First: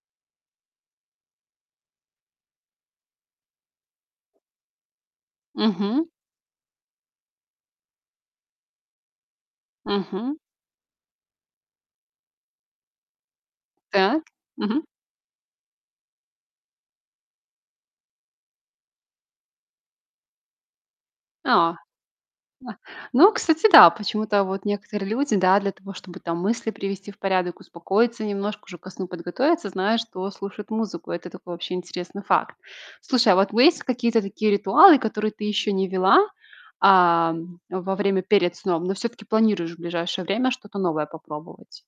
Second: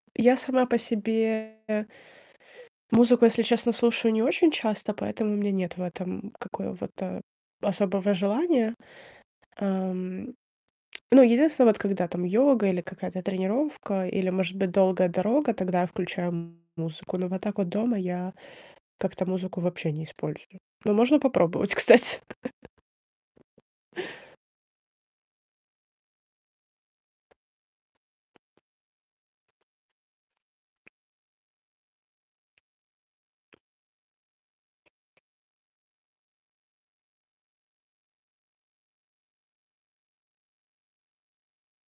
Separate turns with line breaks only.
Я сама по себе музыку, если честно, слушаю не очень часто, поэтому у меня нет в
Мгм.
этом какого-то особого желания.
Мгм.
Ам, ну, единственное, вот когда там йога или какая-то тренировка,
Так.
или, может быть,
Мгм.
долгая дорога, тогда я включаю музыку. Но вот так вот дома я как-то музыку вообще не использую. Ну можно
А!
попробовать, кстати.
Ну, кстати, да. Почему-то вот некоторые люди, да, для того, чтобы там мысли привести в порядок, успокоиться немножко, уже ко сну подготовиться, знаю, что слушают музыку. Это такой вообще интересный факт. Слушай, а вот у есть какие-то такие ритуалы, которые ты ещё не ввела, а, во время перед сном, но всё-таки планируешь в ближайшее время что-то новое попробовать?